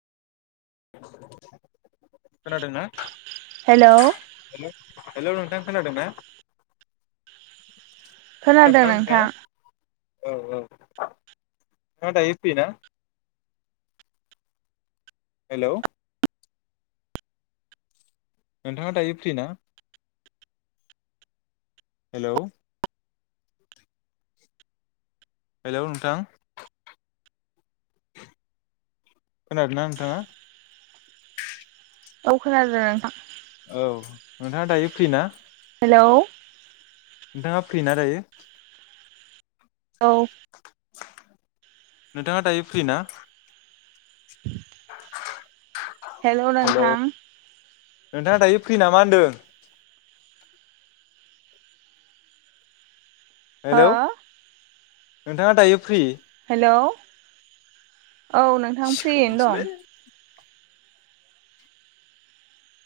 खोनादोंना? Hello hello hello नोंथां खोनादों ना? खोनादों ना नोंथांङा औ औ नोंथांङा दायो फ्रिना? हेलौ नोंथांङा दायो फ्रिना? हेलौ हेलौ नोंथां खोनादों ना नोंथांङा? औ खोनादों नोंथां औ नोंथांङा दायो फ्रिना? हेलौ नोंथांङा फ्रिना दायो? औ नोंथांङा दायो फ्रिना? उम [inaudible] हेलौ नोंथां नोंथांङा दायो फ्रि नामा होनदों? हो हेलौ नोंथांङा दायो फ्रि? हेलौ औ नोंथां फ्रियैनो दं।